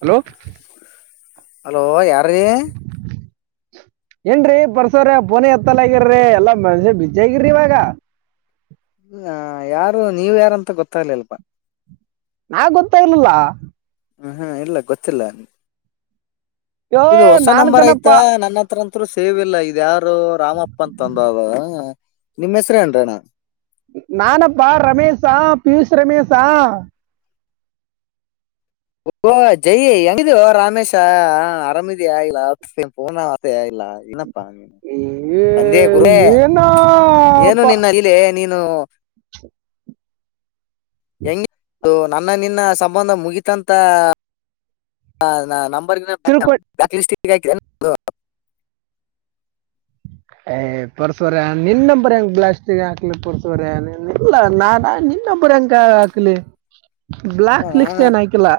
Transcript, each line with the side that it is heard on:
right: Hello
left: hello ಯಾರ ರಿ
right: [inaudible] ಏನ್ರೀ ಬರ್ಸೋ್ರ ಪೋನಿ ಎತ್ತಲ ಆಗಿರ್ರಿ ಎಲ್ಲಾ ಮನ್ಷ್ಯ ಬಜ ಆಗಿರಿ ಇವಾಗ
left: ಯಾರು ನೀವ ಯಾರುಂತ ಗೊತ್ತಾಗಲಿ ಅಲ್ವಾ
right: ನಾ ಗೊತ್ತ ಇಲಿಲ್ಲ
left: ಹ ಹಾ ಇಲ್ಲ ಗೊತ್ತಿಲ್ಲ
right: ಯೋ
left: ಇದು ಹೊಸ
right: ನಾನ್
left: ನಂಬರ್
right: ಕಣಪ್ಪ
left: ಆಯ್ತಾ ನನ್ನ ಹತ್ರತ್ರು ಸೇವಿಲ್ಲ ಇದ ಯಾರು ರಾಮಪ್ಪ ಅಂತಂದದ ನಿಮ್ಮ್ ಹೆಸ್ರೇ ಅನ್ರಣ್ಣ
right: ನಾನಪ್ಪಾ ರಮೇಶಾ ಪಿಯೂಷ್ ರಮೇಶೇಶಾ
left: ಓ ಜೈ ಹೆಂಗಿದೀಯೋ ರಾಮೇಶ ಆರಾಮಿದಿಯಾ ಇಲ್ಲ ಫೋನ ಪೂನಾ ಅವತ್ತೆ ಲ್ಲ ಏನಪ್ಪಾ ನೀ ತಂದೆ
right: ಏ-
left: ಗುರುವೇ ಏನು
right: ಏನಪ್ಪ
left: ನಿನ್ನ ಲೀಲೆ ನೀನು
right: [inaudible]
left: ಹೆಂಗ ಅದು ನನ್ನ ನಿನ್ನ ಸಂಬಂಧ ಮುಗಿತಂತ ಹ ನಮ್ಮ
right: ತಿಳ್ಕೊಂಡ್
left: ಬ್ಲಾಕ್ ಲಿಸ್ಟ್ ಗೆ ಹಾಕಿದಿಯಾ ಏನು ನಂದು
right: [inaudible] ಹೇ ಪರುಶುರಾ ನಿನ್ನ ನಂಬರ್ ಹೆಂಗ್ ಬ್ಲಾಸ್ಟ ಹಾಕ್ಲಿ ಪರುಶುರಾ ಇಲ್ಲ ನಾನಾ ನಿನ್ನ ನಂಬರ್ ನ ಯಾಕೆ ಹಾಕ್ಲಿ ಬ್ಲಾಕ್ ಲಿಸ್ಟ್
left: ನಾನ
right: ಏನ್ ಹಾಕಿಲ್ಲ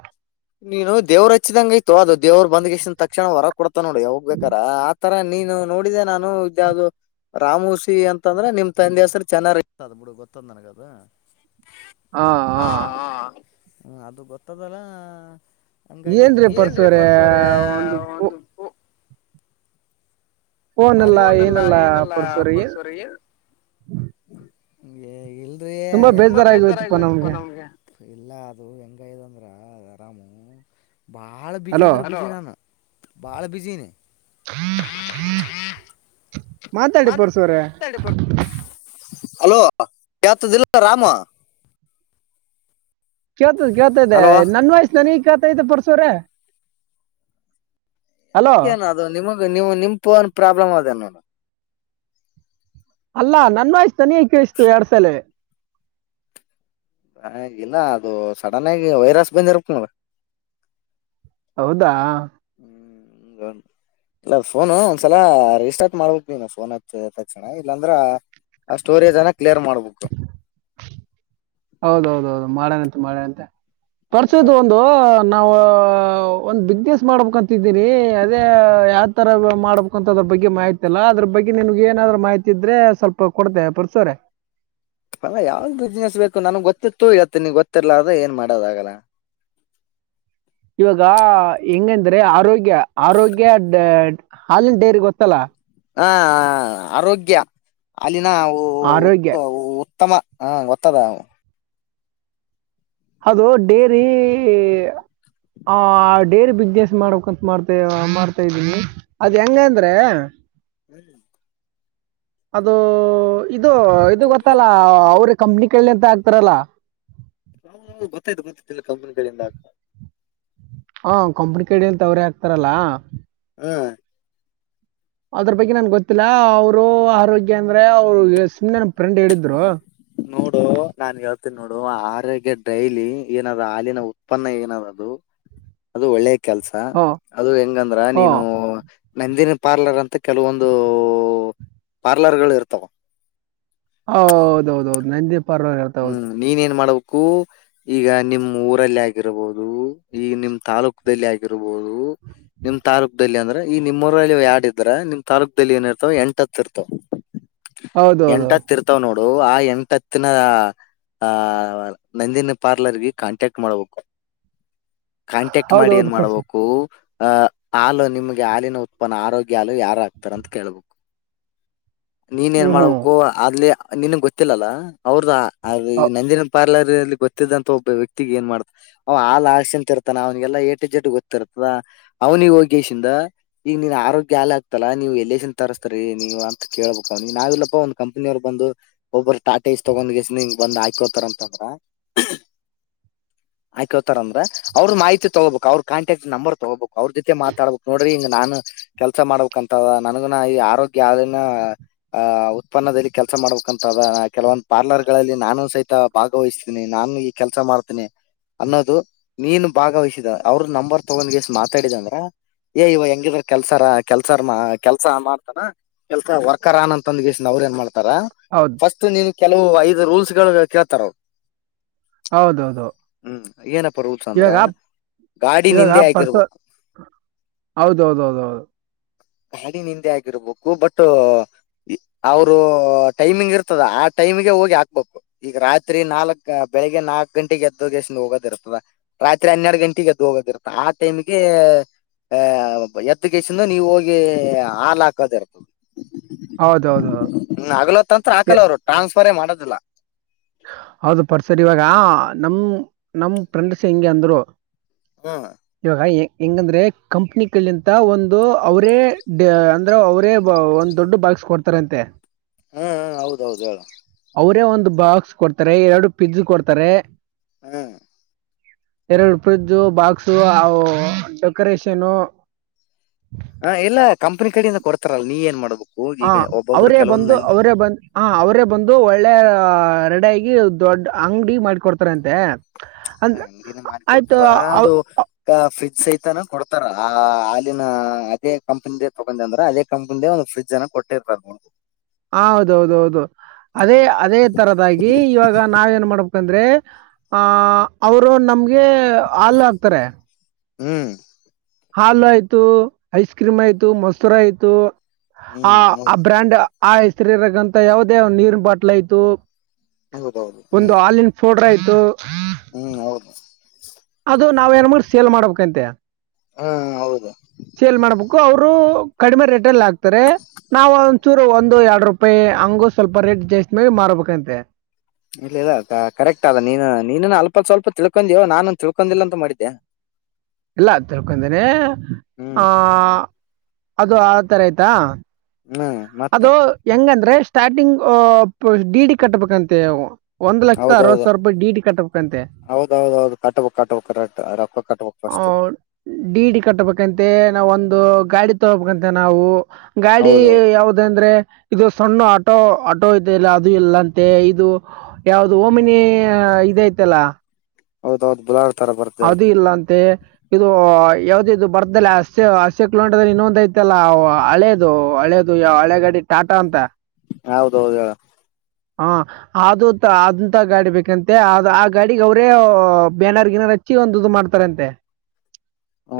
left: ನೀನು ದೇವ್ರರು ಹಚ್ಚಿದಂಗ ಆಯ್ತು ಅದು ದೇವ್ ಬಂದ್ಸ್ ತಕ್ಷಣ ಹೊರ ಕೊಡ್ತ ನೋಡಿ ಹೋಗ್ ಬೇಕಾರ ಆತರ ನೀನು ನೋಡಿದೆೆ ನಾನು ಇದ್ದದ್ದು ರಾಮು ಸಿ ಅಂತಂದ್ರೆ ನಿಮ್ ತಂದೆ ಹೆಸ್ರ ಚೆನ್ನ ಬಿ ಗೊತ್ತು ನನ್ನಗ ಅದು
right: ಹಾ ಹಾ
left: ಹ್ಮ ಅದು ಗೊತ್ತದಲ್ಲ ಹಂಗಾಗಿ
right: ಏನ್ರಿ
left: ಏನ್ರೀ
right: ಪರ್ಸೋರೆ
left: ಪರುಶು ಅವ್ರೆ ಒಂದು ಫೋನ್
right: ಫೋನ್ ಎಲ್ಲಾ
left: ಎಲ್ಲ
right: ಏನೆಲ್ಲಾ
left: ಏನಲ್ಲ
right: ಪರುಶು ಅವ್ರೆ
left: ಇಲ್ದ ತುಂಬಾ ಬೇಜ್ದಾರ ಆಯ್ತಪ್ಪಾ ನಮ್ಗೆ ಇಲ್ಲ ಅದು [unintelligible] ಬಾಳ ಬಿಜಿ ಅಂದ್ರ ಹಲೋ ಬ್ಯುಸಿ ನಾನು ಬಾಳ ಬ್ಯುಸಿ
right: ಮಾತಾಡಿ ಪರಶು ಅವ್ರೆ
left: ಮಾತಾಡಿ ಹಲೋ ಕೇಳ್ತಾದಿಲ್ಲ ರಾಮು
right: ಕೇಳ್ತದ ಕೇಳ್ತ್ದ
left: ಹಲೋ
right: ನನ್ ವಯಸ್ಸ ನನಗ್ ಕೇಳ್ತಾತದ್ದೇ ಪರಶು ಅವ್ರೆ
left: ಯಾಕೆನ ಅದು ನಿಮಗ್ ನೀವು ನಿಮ ಫೋನ್ ಪ್ರಾಬ್ಲಮ್ ಅದೇನನು
right: ಅಲ್ಲಾ ನನ್ನ ವಾಯ್ಸ್ ನನಗೆ ಕೇಳಿಸ್ತಾದ ಎರಡು ಸಲಿ
left: ಹಾಗಿಲ್ಲ ಅದು ಸಡನ್ ಆಗಿ ವೈರಸ್ ಬಂದಿರಬೇಕು ನೋಡು
right: ಹೌದಾ
left: ಹ್ಮ್ ಇಲ್ಲ ಫೋನು ಒಂದ್ಸಲ ರಿಸ್ಟಾರ್ಟ್ ಮಾಡ್ಬಕ್ ನೀ ಫೋನ್ ಆಪ್ ತಕ್ಷಣ ಇಲ್ಲಾಂದ್ರ ಆ ಸ್ಟೋರೇಜ್ ಅನ್ನ ಕ್ಲಿಯರ್ ಮಾಡ್ಬೇಕು
right: ಹೌದೌದೌದು ಮಾಡನಂತೆ ಮಾಡನಂತೆ ಪರಶು
left: ಹೌದಾ.
right: ಇದು ಒಂದು ನಾವು ಒಂದ್ ಬಿಸಿನೆಸ್ ಮಾಡ್ಬೇಕಂತಿದ್ದೀನಿ ಅದೇ ಯಾವ ತರ ಮಾಡ್ಬೇಕಂತ ಬಗ್ಗೆ ಮಾಹಿತಿ ಅಲ್ಲ ಅದ್ರ ಬಗ್ಗೆ ನಿನ್ಗೆ ಏನಾದ್ರೂ ಮಾಹಿತಿ ಇದ್ರೆ ಸ್ವಲ್ಪ ಕೊಡ್ತೆೇವೆ ಪರಶು ಅವ್ರೆ
left: ಅಲ್ಲ ಯಾವ್ದ್ ಬಿಸ್ನೆಸ್ ಬೇಕು ನನಗ್ ಗೊತ್ತಿತ್ತು ಹೇಳಿತೀನಿ ಗೊತ್ತಿರ್ಲ ಆದ್ರೆ ಏನ್ ಮಾಡೋದಾಗಲ್ಲ
right: ಇವಾಗ ಹೆಂಗಂದ್ರೆ ಆರೋಗ್ಯ ಆರೋಗ್ಯ ಹಾಲಿನ ಡೇರಿ ಗೊತ್ತಲ್ಲಾ
left: ಹ ಆರೋಗ್ಯ ಹಾಲಿನ
right: ಆರೋಗ್ಯ
left: ಉತ್ಪ ಉತ್ತಮ ಹಾ ಗೊತ್ತದ
right: ಅದು ಡೇರಿ ಆ ಡೇರಿ ಬಿಸ್ನೆಸ್ ಮಾಡ್ಕ್ಂತ ಮಾಡ್ದ್ ಮಾಡ್ತಾದೀನಿ ಅದ್ ಹೆಂಗಂದ್ರೇ.
left: ಹ್ಮ್
right: ಅದು ಇದು ಇದು ಗೊತ್ತಲ್ಲ ಅವ್ರು ಕಂಪ್ನಿ. ಕಳ್ಳಿ ಅಂತ ಆಗ್ತಾರಲ್ಲ
left: ಹ ಗೊತ್ತಾಯ್ತು ಗೊತ್ತತ್ತುಲ್ಲ ಕಂಪನಿಗಳಿಂದ
right: ಹಾ ಕಂಪನಿಕಡೆ ಯಿಂದ ಅವ್ರೆ ಹಾಕ್ತಾರಲ್ಲಾ
left: ಹ್ಮ್
right: ಅದ್ರ ಬಗ್ಗೆ ನನ್ ಗೊತ್ತಿಲ್ಲ ಅವರು ಆರೋಗ್ಯ ಅಂದ್ರೆ ಅವರು ಸುಮ್ನೆನ್ನ ಫ್ರೆಂಡ್ ಹೇಳಿದ್ರು [inaudible]
left: ನೋಡು ನಾನ್ ಹೇಳ್ತೀನಿ ನೋಡು ಆರೋಗ್ಯ ಡೈಲಿ ಏನಾದ ಹಾಲಿನ ಉತ್ಪನ್ನ ಏನದು ಅದು ಒಳ್ಳೆ ಕೆಲ್ಸ
right: ಹ್ಞೂ
left: ಅದು ಹೆಂಗಂದ್ರ
right: ಹ್ಞೂ
left: ನೀನು ನಂದಿನಿ ಪಾರ್ಲರ್ ಅಂತ ಕೆಲವೊಂದು ಪಾರ್ಲರ್ಗಳು ಇರ್ತಾವ
right: ಹೌದೌದೌದು ನಂದಿ ಪಾರ್ಲರ್ ಅಂತ ಹೌದು
left: ಹ್ಮ್ ನೀನ್ ಏನ್ ಮಾಡಬ [unintelligible] ಕು ಈಗ ನಿಮ್ಮ್ ಊರಲ್ಲಿ ಆಗಿರಬಹುದು ಈ ನಿಮ್ ತಾಲ್ಲೊಕ್ದಲ್ಲಿ ಆಗಿರಬಹುದು. [unintelligible] ಬಹದು ನಿಮ್ ತಾಲೂಕ್ದಲ್ಲಿ ಅಂದ್ರೆ ಈ ನಿಮ್ ಊರಲ್ಲಿ ಯರಡ್ ಇದ್ರ ನಿಮ್ ತಾಲೂಕ್ದಲ್ಲಿ ಏನ ಇರ್ತಾವ ಎಂಟತ್ ಇರ್ತಾವ.
right: ಹೌದೌದು
left: ಎಂಟ ಹತ್ತ ಇರ್ತವ್ ನೋಡು ಆ ಎಂಟ್ ಹತ್ತನ. ಆ ನಂದಿನ ಪಾರ್ಲರ್ಗೆ ಕಾಂಟ್ಯಾಕ್ಟ್ ಮಾಡ್ಬೇಕು. ಕಾಂಟ್ಯಾಕ್ಟ್ ಮಾಡಿ
right: ಹೌದೌದು
left: ಏನ್
right: ಪರಿಚಯ
left: ಮಾಡ್ಬೇಕು. ಅಹ ಹಾಲು ನಿಮ್ಗೆ ಹಾಲಿನ ಉತ್ಪನ್ನ ಆರೋಗ್ಯ ಹಾಲು ಯಾರಾಗ್ತಾರ ಅಂತ ಕೇಳ್ಬೇಕು. ನೀನ್
right: ಹ್ಞೂ
left: ಏನ್
right: ಹ್ಞೂ
left: ಮಾಡ್ಬೇಕು ಅಲ್ಲಿ ನಿನ್ಗ್ ಗೊತ್ತಿಲ್ಲಲ್ಲ ಅವ್ರದ ಅಲ್ಲಿ
right: ಹೌ-
left: ನಂದಿನಿ ಪಾರ್ಲರ್. [unintelligible] ಗೊತ್ತಿದ್ದಂತ ಒಬ್ಬ ವ್ಯಕ್ತಿಗೆ ಎನ್ ಮಾಡತ ಅವ ಹಾಲ್ ಹಾಕಿಸ್ಕೊಂತಿರ್ತಾರಾ ಅವನ್ಗೆಲ್ಲ ಎ ಟು ಝೆಡ್ ಗೊತ್ತಿರ್ತದ. ಅವನಿಗ್ ಹೋಗಿ ಶಿಂದ ಈಗ ನೀನ್ ಆರೋಗ್ಯ ಹಾಲ್ ಆಗ್ತಲ್ಲಾ ನೀವು ಎಲ್ಲಸಿಂದ್ ತರ್ಸ್ತರಿ ನೀವ ಅಂತ ಕೇಳ [unintelligible] ಹ ನಾವಿಲ್ಲಪ್ಪ ಒಂದ್ ಕಂಪನಿ ಅವ್ರ್ ಬಂದು ಒಬ್ಬರು ಟಾ ಟ ಎಸ್ ತಗೊಂಡ ಬಂದ್ ಹಾಕ್ ಹೋಯ್ತರಂತಂದ್ರ.
right: ಆ
left: ಹಾಕ್ ಹೊಯ್ತರಂದ್ರೆ ಅವ್ರ ಮಾಹಿತಿ ತಗೋಬೇಕು ಅವ್ರ ಕಾಂಟಕ್ಟ್ ನಂಬರ್ ತಗೋಬೇಕು ಅವ್ರ್ ಜೊತೆ ಮಾತಾಡ್ಬೇಕ್ ನೋಡ್ರಿ ಹಿಂಗ್ ನಾನು. ಕೆಲ್ಸ ಮಾಡ್ಬೇಕಂತದ ನನ್ಗೊನು ಈ ಆರೋಗ್ಯ ಅನ್ನ ಆಹ ಉತ್ಪನ್ನದಲ್ಲಿ ಕೆಲಸ ಮಾಡ್ಬೇಕಂತ ಅದ ಕೆಲವೊಂದ್ ಪಾರ್ಲರ್ಗಳಲ್ಲಿ. ನಾನು ಸಹಿತ ಭಾಗವಹಿಸತೀನಿ ನಾನು ಈ ಕೆಲ್ಸ ಮಾಡ್ತೀನಿ. ಅನ್ನೋದು ನೀನು ಭಾಗವಹಿಸಿದ ಅವ್ರ ನಂಬರ್ ತಗೊಂಡ್ಗೆಷ್ಟ್ ಮಾತಾಡಿದೆಂದ್ರ. ಏ ಇವ ಹೆಂಗಿದ್ರ ಕೆಲ್ಸಾರ ಕೆಲ್ಸಾರ್ ಕೆಲ್ಸ ಮಾಡ್ತಾನ. ಕೆಲ್ಸ ವರ್ಕರ್ ಅನ್ ಅಂತಂದಗಿಸ ಅವ್ರ ಎನ್ ಮಾಡ್ [unintelligible]
right: ಹೌದು
left: ಫಸ್ಟ್ ನೀನು ಕೆಲವು ಐದು ರೂಲ್ಸ್ ಗಳು ಕೇಳ್ತಾರ್ವರು.
right: ಹೌದೌದು
left: ಹ್ಮ್ ಏನಪ್ಪ ರೂಲ್ಸ್ ಅಂದ್ರ.
right: ಇವಾಗ
left: ಗಾಡಿ ನಿಂದೆ ಆಗಿರ್ಬೇಕು.
right: ಹೌದೌದೌದ ಹೌದು.
left: ಗಾಡಿನಿಂದೆ ಆಗಿರ್ಬೇಕು ಬಟು. ಅವರು ಟೈಮಿಂಗ್ ಇರ್ತದ ಆ ಟೈಮಿಗೆ ಹೋಗಿ ಹಾಕ್ಬೇಕು ಈಗ ರಾತ್ರಿ ನಾಲ್ಕ ಬೆಳಿಗ್ಗೆ ನಾಕ್ ಗಂಟೆಗೆ ಎದ್ದುಲೊಗೇಶನ್ ಹೋಗೋದಿರ್ತದ ರಾತ್ರಿ ಹನ್ನೆರ ಗಂಟೆಗೆ ಎದ್ದು ಹೋಗೋದಿರ್ತ ಆ ಟೈಮ್ಗೆ [unintelligible] ಆಹ ಎದ್ದ ಗೇಸಿಂದ ನೀವ್ ಹೋಗಿ ಹಾಲು ಹಾಕೋದೇ ಇರ್ತ
right: ಹೌದೌದು
left: ಹಗಲೊತಂದ್ರ
right: ಏ
left: ಹಾಕಲ್ಲ ಅವರು ಟ್ರಾನ್ಸ್ಫರೇ ಮಾಡದಿಲ್ಲ.
right: ಹೌದು ಪರ್ಸರ್ ಇವಾಗ ನಮ್ ನಮ್ ಫ್ರೆಂಡ್ಸ್ ಹಿಂಗೆ ಅಂದ್ರು.
left: ಹ್ಮ್
right: ಇವಾಗ ಹೆಂಗಂದ್ರೆ ಕಂಪ್ನಿ ಕಲ್ಲಿಂತ ಒಂದು ಅವರೆ ಅಂದ್ರೆ ಅವರೇ ಒಂದ ದೊಡ್ಡ ಬಾ [unintelligible] ಕೊಡ್ತಾರ ಅಂತೆ.
left: ಹ್ಮ ಹೌದೌದು ಹೇಳು
right: ಅವರೇ ಒಂದು ಬಾಕ್ಸ್ ಕೊಡ್ತಾರೆ ಎರಡು ಫ್ರಿಡ್ಜ್ ಕೊಡ್ತಾರೆ.
left: ಹ್ಮ್
right: ಎರಡು ಫ್ರಿಡ್ಜು ಬಾಕ್ಸು ಅವು ಡೆಕೋರೇಷನ್
left: ಹಾ ಈಲ್ಲ ಕಂಪನಿ ಕಡೆಯಿಂದ ಕೊಡ್ತಾರಲ್ಲ ನೀ ಏನ್ ಮಾಡ್ಬೇಕು
right: ಹ
left: ಈಗ ಒಬ್ಬೊಬ್ರು
right: ಅವರೇ ಬಂದು
left: ಕೆಲವೊಂದ್
right: ಅವರೇ ಬಂದು ಹ ಅವರೇ ಬಂದು ಒಳ್ಳೆ ಅಂಗಾಗಿ ದೊಡ್ಡ ಅಂಗಡಿ ಮಾಡಿಕೊಡ್ತಾರಂತೆ.
left: ಅಲ್ಲ
right: ಅಂದ್ರ
left: ಅಂಗಡಿನೆ
right: ಆಯ್ತು
left: ಮಾಡಕೊಡ್ತಾರ ಅದು ಫ್ರಿಡ್ಜ್ ಸೈಹಿತಾನ ಕೊಡ್ತ ತರ ಆ ಹಾಲಿನ ಅದೇ ಕಂಪನಿದೆ ತಗೊಂಡೆ ಅಂದ್ರ ಅದೇ ಕಂಪನಿದ ಒಂದು ಫ್ರಿಜ್ ಅನ್ನ ಕೊಟ್ಟೆ ಕೊಟ್ಟಿರ್ತಾ
right: ಹ ಹೌದೌದು ಹೌದು ಅದೇ
left: ಹ್ಮ್
right: ಅದೇ ತರದಾಗಿ ಇವಾಗ ನಾವ್ ಏನ್ ಮಾಡಬೇ ಯಾಕಂದ್ರೆ ಆ ಅವ್ರು ನಮ್ಗೆ ಹಾಲ್ ಹಾಕ್ತಾರೆ.
left: ಹ್ಮ್
right: ಹಾಲು ಆಯ್ತು ಐಸ್ ಕ್ರೀಮ್ ಆಯ್ತು ಮೊಸರ್ ಆಯ್ತು. ಆ
left: ಹ್ಮ್
right: ಆ
left: ಹೌದು
right: ಬ್ರ್ಯಾಂಡ್ ಆ ಹೆಸರಿರಗಂತ ಯಾವುದೇ ನೀರಿನ ಬಾಟ್ಲು ಆಯ್ತು.
left: ಹೌದೌದು
right: ಒಂದು
left: ಹ್ಮ್
right: ಹಾಲಿನ್ ಫೋಡ್ರ ಆಯ್ತು
left: ಹ್ಮ್ ಹೌದು
right: ಅದು ನಾವ್ ಏನ್ ಮಾಡ ಸೇಲ್ ಮಾಡ್ಬೇಕಂತೆ
left: ಹ್ಮ್ ಹೌದು
right: ಸೇಲ್ ಮಾಡ್ಬೇಕು ಅವರು ಕಡಿಮೆ ರೆಟಲ್ ಹಾಕ್ತಾರೆ ನಾವು ವಚ್ಚೂರು ಒಂದು ಎರಡು ರೂಪಾಯಿ ಹಂಗು ಸ್ವಲ್ಪ ರೇಟ್ ಜಾಸ್ತಿ ಮಾಡಿ ಮಾರ್ಬೇಕಂತೆ
left: ಇಲ್ಲ ಇಲ್ಲ ಕರೆಕ್ಟ್ ಅದ ನೀನು ನೀನು ಅಲ್ಪ ಸ್ವಲ್ಪ ತಿಳ್ಕೊಂಡೀವ ನಾನನ್ ತಿಳ್ಕೊಂಡಿಲ್ಲ ಅಂತ ಮಾಡಿದ್ದೆ
right: ಇಲ್ಲ ತಿಳ್ಕಡೀನಿ
left: ಹ್ಮ್
right: ಅದು ಆ ತರ ಆಯ್ತಾ
left: ಹ್ಮ್ ಮತ್ತ
right: ಅದು ಹೆಂಗಂದ್ರೆ ಸ್ಟಾರ್ಟಿಂಗ್ ಅ ಡಿ ಡಿ ಕಟ್ಬೇಕಂತೆ ಅವ ಒಂದು ಲಕ್ಷದ ಅರವತ್ತು
left: ಹೌದೌದು
right: ಸಾವಿರ ರೂಪಾಯಿ ಡಿ ಡಿ ಕಟಬೇಕ್ಕಂತೆ
left: ಹೌದೌದೌದು ಕಟ್ಬೇಕಕ್ ಕಟ್ಬಕ್ ಕರೆಕ್ಟ್ ರೊಕ್ಕ ಕಟ್ಬಕ್
right: ಹ
left: ಫಸ್ಟ್
right: ಡಿ ಡಿ ಕಟ್ಟಬೇಕಂತೆ ನಾವು ಒಂದು ಗಾಡಿ ತಗೋಬೇಕಂತೆ ನಾವು ಗಾಡಿ
left: ಹೌದೌದು
right: ಯಾವ ಇದು ಸಣ್ಣ ಆಟೋ ಆಟೋ ಇದೆ ಇಲ್ಲ ಅದು ಇಲ್ಲಂತೆ ಇದು ಯಾವ್ದೋ ಓಮಿನಿ ಇದಯ್ತಲ್ಲ
left: ಹೌದೌಹೌದು ಬಲ
right: ಅದು ಇಲ್ಲ ಅಂತೆ ಇದು ಯಾವ್ದ ಇದು ಬರ್ದ ಹಸೆ ಹಸ್ಯ ಕಂಡದಲ್ಲಿ ಇನ್ನೊಂದ ಐತಲ್ಲ ಹಳೆದು ಹಳೇದು ಯಾವ ಹಳೆಗಾಡಿ ಟಾಟಾ ಅಂತ
left: ಹೌದೌದು ಹೇಳ
right: ಹಾ ಅದು ಅದುಂತ ಗಾಡಿ ಬೇಕಂತೆ ಅದು ಆ ಗಾಡಿಗೆ ಅವರೇ ಬ್ಯಾನಾರ್ ಗಿನರ್ ಹ ಹಚ್ಚಿರ ಒಂದು ಇದು ಮಾಡ್ತಾರ ಅಂತೆ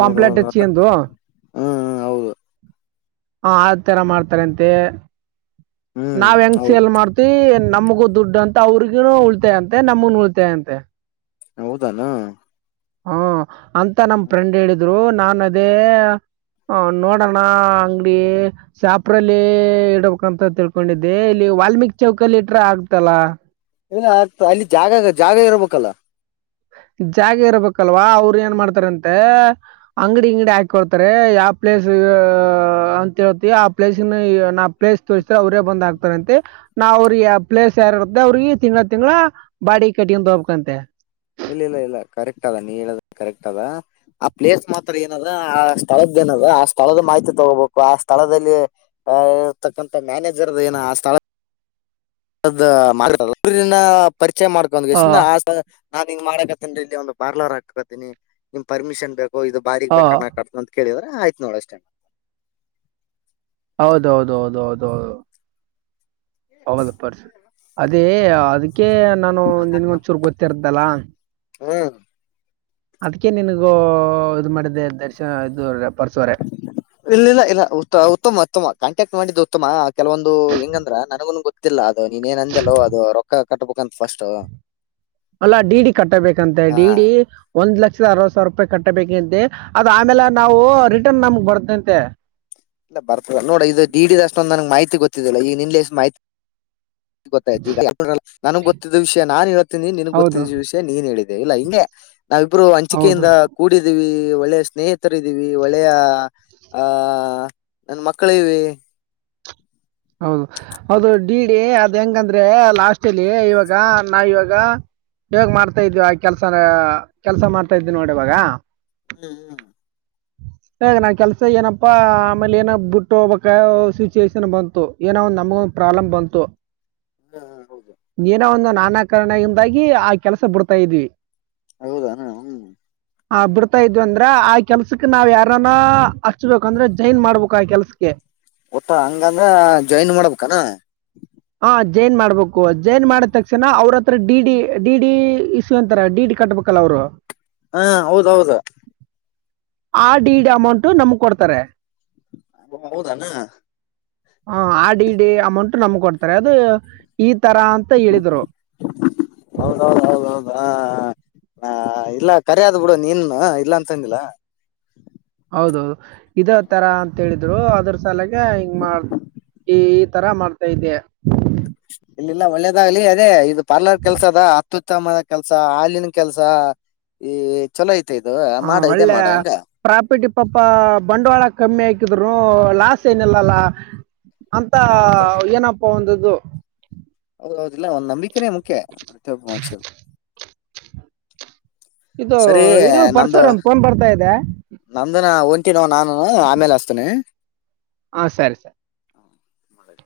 right: ಪಂಪ್ಲೆಟ್
left: ಮತ್ತ
right: ಹಚ್ಚಿಗೆಂದು ಹ
left: ಹ್ಮ್ ಹೌದು
right: ಆ ತರ ಮಾಡ್ತಾರಂತೆ
left: ಹ್ಮ್
right: ನಾವು ಹೆಂಗ್
left: ಹೌದ್
right: ಸೇಲ್ ಮಾಡ್ತಿವಿ ನಮಗೂ ದುಡ್ಡು ಅಂತ ಅವ್ರಿಗನು ಉಳಿತಾಯಂತೆ ನಮಗ ಉಳಿತಾಯಂತೆ
left: ಹೌದಾನ
right: ಹ್ಮ ಅಂತ ನಮ
left: ಹ್ಮ್.
right: ಫ್ರೆಂಡ್ ಹೇಳಿದ್ರು ನಾನ್ ಅದೇ ಹ ನೋಡೋಣ ಅಂಗಡಿ ಶ್ಯಾಪ್ರಲ್ಲಿ ಇಡ್ಬೇಕಂತ ತಿಳ್ಕೊಂಡಿದ್ದೆ ಇಲ್ಲಿ ವಾಲ್ಮೀಕ ಚೌಕಲ್ ಇಟ್ರ ಆಗ್ತಲ್ಲಾ
left: ಏ ಆಗ್ತಾ ಅಲ್ಲಿ ಜಾಗ ಜಾಗ ಇರ್ಬೇಕಲ್ಲ.
right: ಜಾಗ ಇರ್ಬೇಕಲ್ವಾ ಅವರು ಏನ್ ಮಾಡ್ತಾರಂತೆ ಅಂಗಡಿ ಅಂಗಡಿ ಹಾಕೊಡ್ತಾರೆ ಯಾವ ಪ್ಲೇ ಪ್ಲೇಸ್ ಅಂತ ಹೇಳ್ತವಿ ಆ ಪ್ಲೇಸ್ ನಾ ಪ್ಲೇಸ್ ತೋರಿಸ್ರೆ ಅವರೇ ಬಂದ್ ಹಾಕ್ತಾರಂತೆ. ನಾವ ಅವ್ರಿಗೆ ಪ್ಲೇಸ್ ಯಾರ ಇರ್ದ ಅವ್ರಿಗೆ ತಿಂಗಳ ತಿಂಗಳ ಬಾಡಿ ಕಟಿಂಗ್ ಹೋಬಕಂತೆ
left: ಇಲ್ಲ ಇಲ್ಲ ಇಲ್ಲ ಕರೆಕ್ಟ್ ಅದ ನೀ ಹೇಳ ಕರೆಕ್ಟ್ ಅದ ಆ ಪ್ಲೇಸ್ ಮಾತ್ರ ಏನಾದ ಆ ಸ್ಥಳದ ದ ಆ ಸ್ಥಳದ ಮಾಹಿತಿ ತಗೋಬೇಕು ಆ ಸ್ಥಳದಲ್ಲಿ ಇರ್ತಕ್ಕಂತ ಮ್ಯಾನೇಜರ್ದ ಏನ ಆ ಸ್ಥಳ
right: ಆ
left: ದನ ಪರಿಚಯ ಮಾಡ್ಕೊಂದ್
right: ಹ
left: ನಾ ಹಿಂಗ ಮಾಡಕತ್ತೇನ ರೀ ಇಲ್ಲಿ ಒಂದು ಪಾರ್ಲರ್ ಹಾಕ ಕತ್ತೀನಿ ನಿಮ್ ಪರ್ಮಿಷನ್ ಬೇಕ ಓ ಇದು ಬಾರಿಗ್
right: ಹ
left: ಬೇಕಾರ್ ನ ಕಟ್ತ ಅಂತ ಕೇಳಿದ್ರ ಆಯ್ತ ನೋಡ ಅಷ್ಟೇ
right: ಹೌದೌದ ಹೌದೌದೌದು ಹೌದ ಪರ್ಸನ್ ಅದೇ ಅದಕ್ಕೆ ಅಕೆ ನಾನು ನಿನ್ಗೊಂಚೂರ್ ಗೊತ್ತಿರ್ದಲ್ಲ
left: ಹ್ಮ್
right: ಅದ್ಕ ನಿನಗೂ ಇದು ಮಾಡಿದ್ದೆ ದರ್ಶನ ಇದು ರ
left: ಇಲ್ಲ ಇಲ್ಲ ಇಲ್ಲ ಉ ಉತ್ತಮ ಉತ್ತಮ ಕಾಂಟ್ಯಾಕ್ಟ್ ಮಾಡಿದ್ದು ಉತ್ತಮ ಕೆಲವೊಂದು ಹೆಂಗಂದ್ರ ನನಗುನು ಗೊತ್ತಿಲ್ಲ ಅದು ನೀನನ್ ಅಂದೆಲ್ಲೋ ಅದು ರೊಕ್ಕ ಕಟ್ಬೇಕಂತತ್ ಫಸ್ಟ್
right: ಅಲ್ಲ ಡಿ ಡಿ ಕಟ್ಟಬೇಕಂತೆ
left: ಹಾ
right: ಡಿ ಡಿ ಒಂದ್ ಲಕ್ಷ ಅರ್ವತ್ತು ಸಾವಿರ ರೂಪಾಯಿ ಕಟ್ಟಬೇಕಂತ ಅದ ಆಮೇಲೆ ನಾವು ರಿಟರ್ನ್ ನಮಗ್ ಬರ್ತಂತೆ
left: ಇಲ್ಲ ಬರ್ತಲ್ಲ ನೋಡ ಇದು ಡಿಡಿ ಅಷ್ಟೊಂದ್ ನಂಗೆ ಮಾಹಿತಿ ಗೊತ್ತಿದಿಲ್ಲ ಈಗ ನಿನ್ ಎಷ್ಟು ಮಾಹಿತಿ ಗೊತ್ತಾಯ್ತ ಈಗ ನನ್ಗ್ ಗೊತ್ತಿದ್ದ ವಿಷಯ ನಾನ್ ಹೇಳ್ತೀನಿ ನಿನ್ಗ್
right: ಹೌದು
left: ಗೊತ್ತಿದ್ದ ವಿಷಯ ನೀನ್ ಹೇಳಿ ಇಲ್ಲ ಹಿಂಗೆ ನಾವಿಬ್ರು
right: ಹೌದು
left: ಹಂಚಿಕೆಯಿಂದ ಕೂಡಿದೀವಿ ಒಳ್ಳೆಯ ಸ್ನೇಹಿತರ ಇದೀವಿ ಒಳ್ಳೆಯ ಆಹ ನನ್ ಮಕ್ಕಳ ಇದವಿ
right: ಹೌದು ಅದು ಡಿ ಡಿ ಅದ ಹೆಂಗಂದ್ರೆ ಲಾಸ್ಟ್ಲ್ ಇವಾಗ ನಾ ಇವಾಗ ಹೇಗ ಮಾಡ್ತಾ ಇದ್ವಿ ಆ ಕೆಲ್ಸನ ಕೆಲ್ಸ ಮಾಡ್ತಾ ಇದ್ವಿ ನೋಡಿ ಇವಾಗ
left: ಹ್ಮ್ ಹ್ಮ್
right: ಹಗ ನಾ ಕೆಲ್ಸ ಏನಪ್ಪಾ ಆಮೇಲೆ ಏನ ಬಿಟ್ಟು ಹೋಗ್ಬೇಕ ಸಿಚುವೇೇಶನ್ ಬಂತ ಏನೋ ಒ ನಮ್ಗ ಒಂದು ಪ್ರಾಬ್ಲಮ್ ಬಂತು
left: ಹ್ಮ್ ಹೌದು
right: ನೀಏನೋ ಒಂದು ನಾನಾಕರಣೆಯಿಂದಾಗಿ ಆ ಕೆಲಸ ಬಿಡ್ತಾ ಇದ್ವಿ
left: ಹೌದಣ ಹ್
right: ಆ ಬಿಡ್ತಾ ಇದ್ವಿ ಅಂದ್ರ ಆ ಕೆಲ್ಸಕ್ ನಾವ್ ಯಾರಾನ ಹಚ್ಬೇಕಂದ್ರೆ ಜೈನ್ ಮಾಡ್ಬೇಕು ಆ ಕೆಲ್ಸಕ್ಕೆ
left: ಟ್ಟ ಹಂಗಂದ್ರ ಜಾಯಿನ್ ಮಾಡ್ಬೇಕಾನ
right: ಹಾ ಜೈನ್ ಮಾಡ್ಬೇಕು ಜೈನ್ ಮಾಡಿದ ತಕ್ಷಣ ಅವ್ರ ಹತ್ರ ಡಿಡಿ ಡಿಡಿ ಇಸ್ಯೂ ಅಂತರ ಡಿಡಿ ಕಟ್ಬೇಕಲ್ಲ ಅವರು
left: ಹಾ ಹೌದೌದ
right: ಆ ಡಿಡ್ ಅಮೌಂಟನಮ್ ಕೊಡ್ತಾರೆ
left: ಅ ಹೌದಾನ
right: ಹ ಆ ಡಿ ಡಿ ಅಮೌಂಟ್ ನಮ್ ಕೊಡ್ತಾರೆ ಅದು ಈ ತರಾ ಅಂತ ಹೇಳಿದರು
left: ಹೌದೌದ ಹ ಹೌದೌದ ಇಲ್ಲ ಕರಿದ್ ಬಿಡು ನೀನ್ ಇಲ್ಲ ಅಂತಂದಿಲ್ಲ
right: ಹೌದೌದು ಇದೇ ತರ ಅಂತ ಹೇಳಿದ್ರು ಅದ್ರ ಸಲಾಗ ಹಿಂಗ ಮಾಡ ಈ ತರ ಮಾಡ್ತಾ ಇದ್ದೆ
left: ಇಲ್ಲಿಲ್ಲ ಒಳ್ಳೇದಾಗ್ಲಿ ಅದೇ ಇದು ಪಾರ್ಲರ್ ಕೆಲ್ಸ ಅದ ಅತ್ಯುತ್ತಮನ ಕೆಲ್ಸ ಹಾಲಿನ ಕೆಲ್ಸ ಏ ಚಲೋ ಆಯ್ತು
right: ಹಾ ಒಳ್ಳೆ ಪ್ರಾಪರ್ಟಿ ಪಾಪ ಬಂಡವಾಳ ಕಮ್ಮಿ ಹಾಕಿದ್ರುನು ಲಾಸ್ ಏನಿಲ್ಲಲ್ಲ ಅಂತ
left: ಹ ಮತ್ತ
right: ಏನಪ್ಪ ಹಂದದು
left: ಹೌದೌದಿಲ್ಲ ಒಂದ್ ನಂಬಿಕೆನೇ ಮುಖ್ಯ ಪ್ರತಿಯೊಬ್ಬ ಮನುಷ್ಯ
right: ಇದು
left: ಸರಿ
right: ಇರು
left: ನಂದು
right: ಪರ್ಸರ್ ಒಂದು ಫೋನ್ ಬರ್ತಾ ಇದೆ
left: ನಂದನ ಅಂತ ನೋ ನಾನು ಆಮೇಲೆ ಹಸ್ತೇನೆ
right: ಹ ಸರಿ ಸರಿ
left: ಹಾ ಮಾಡಳ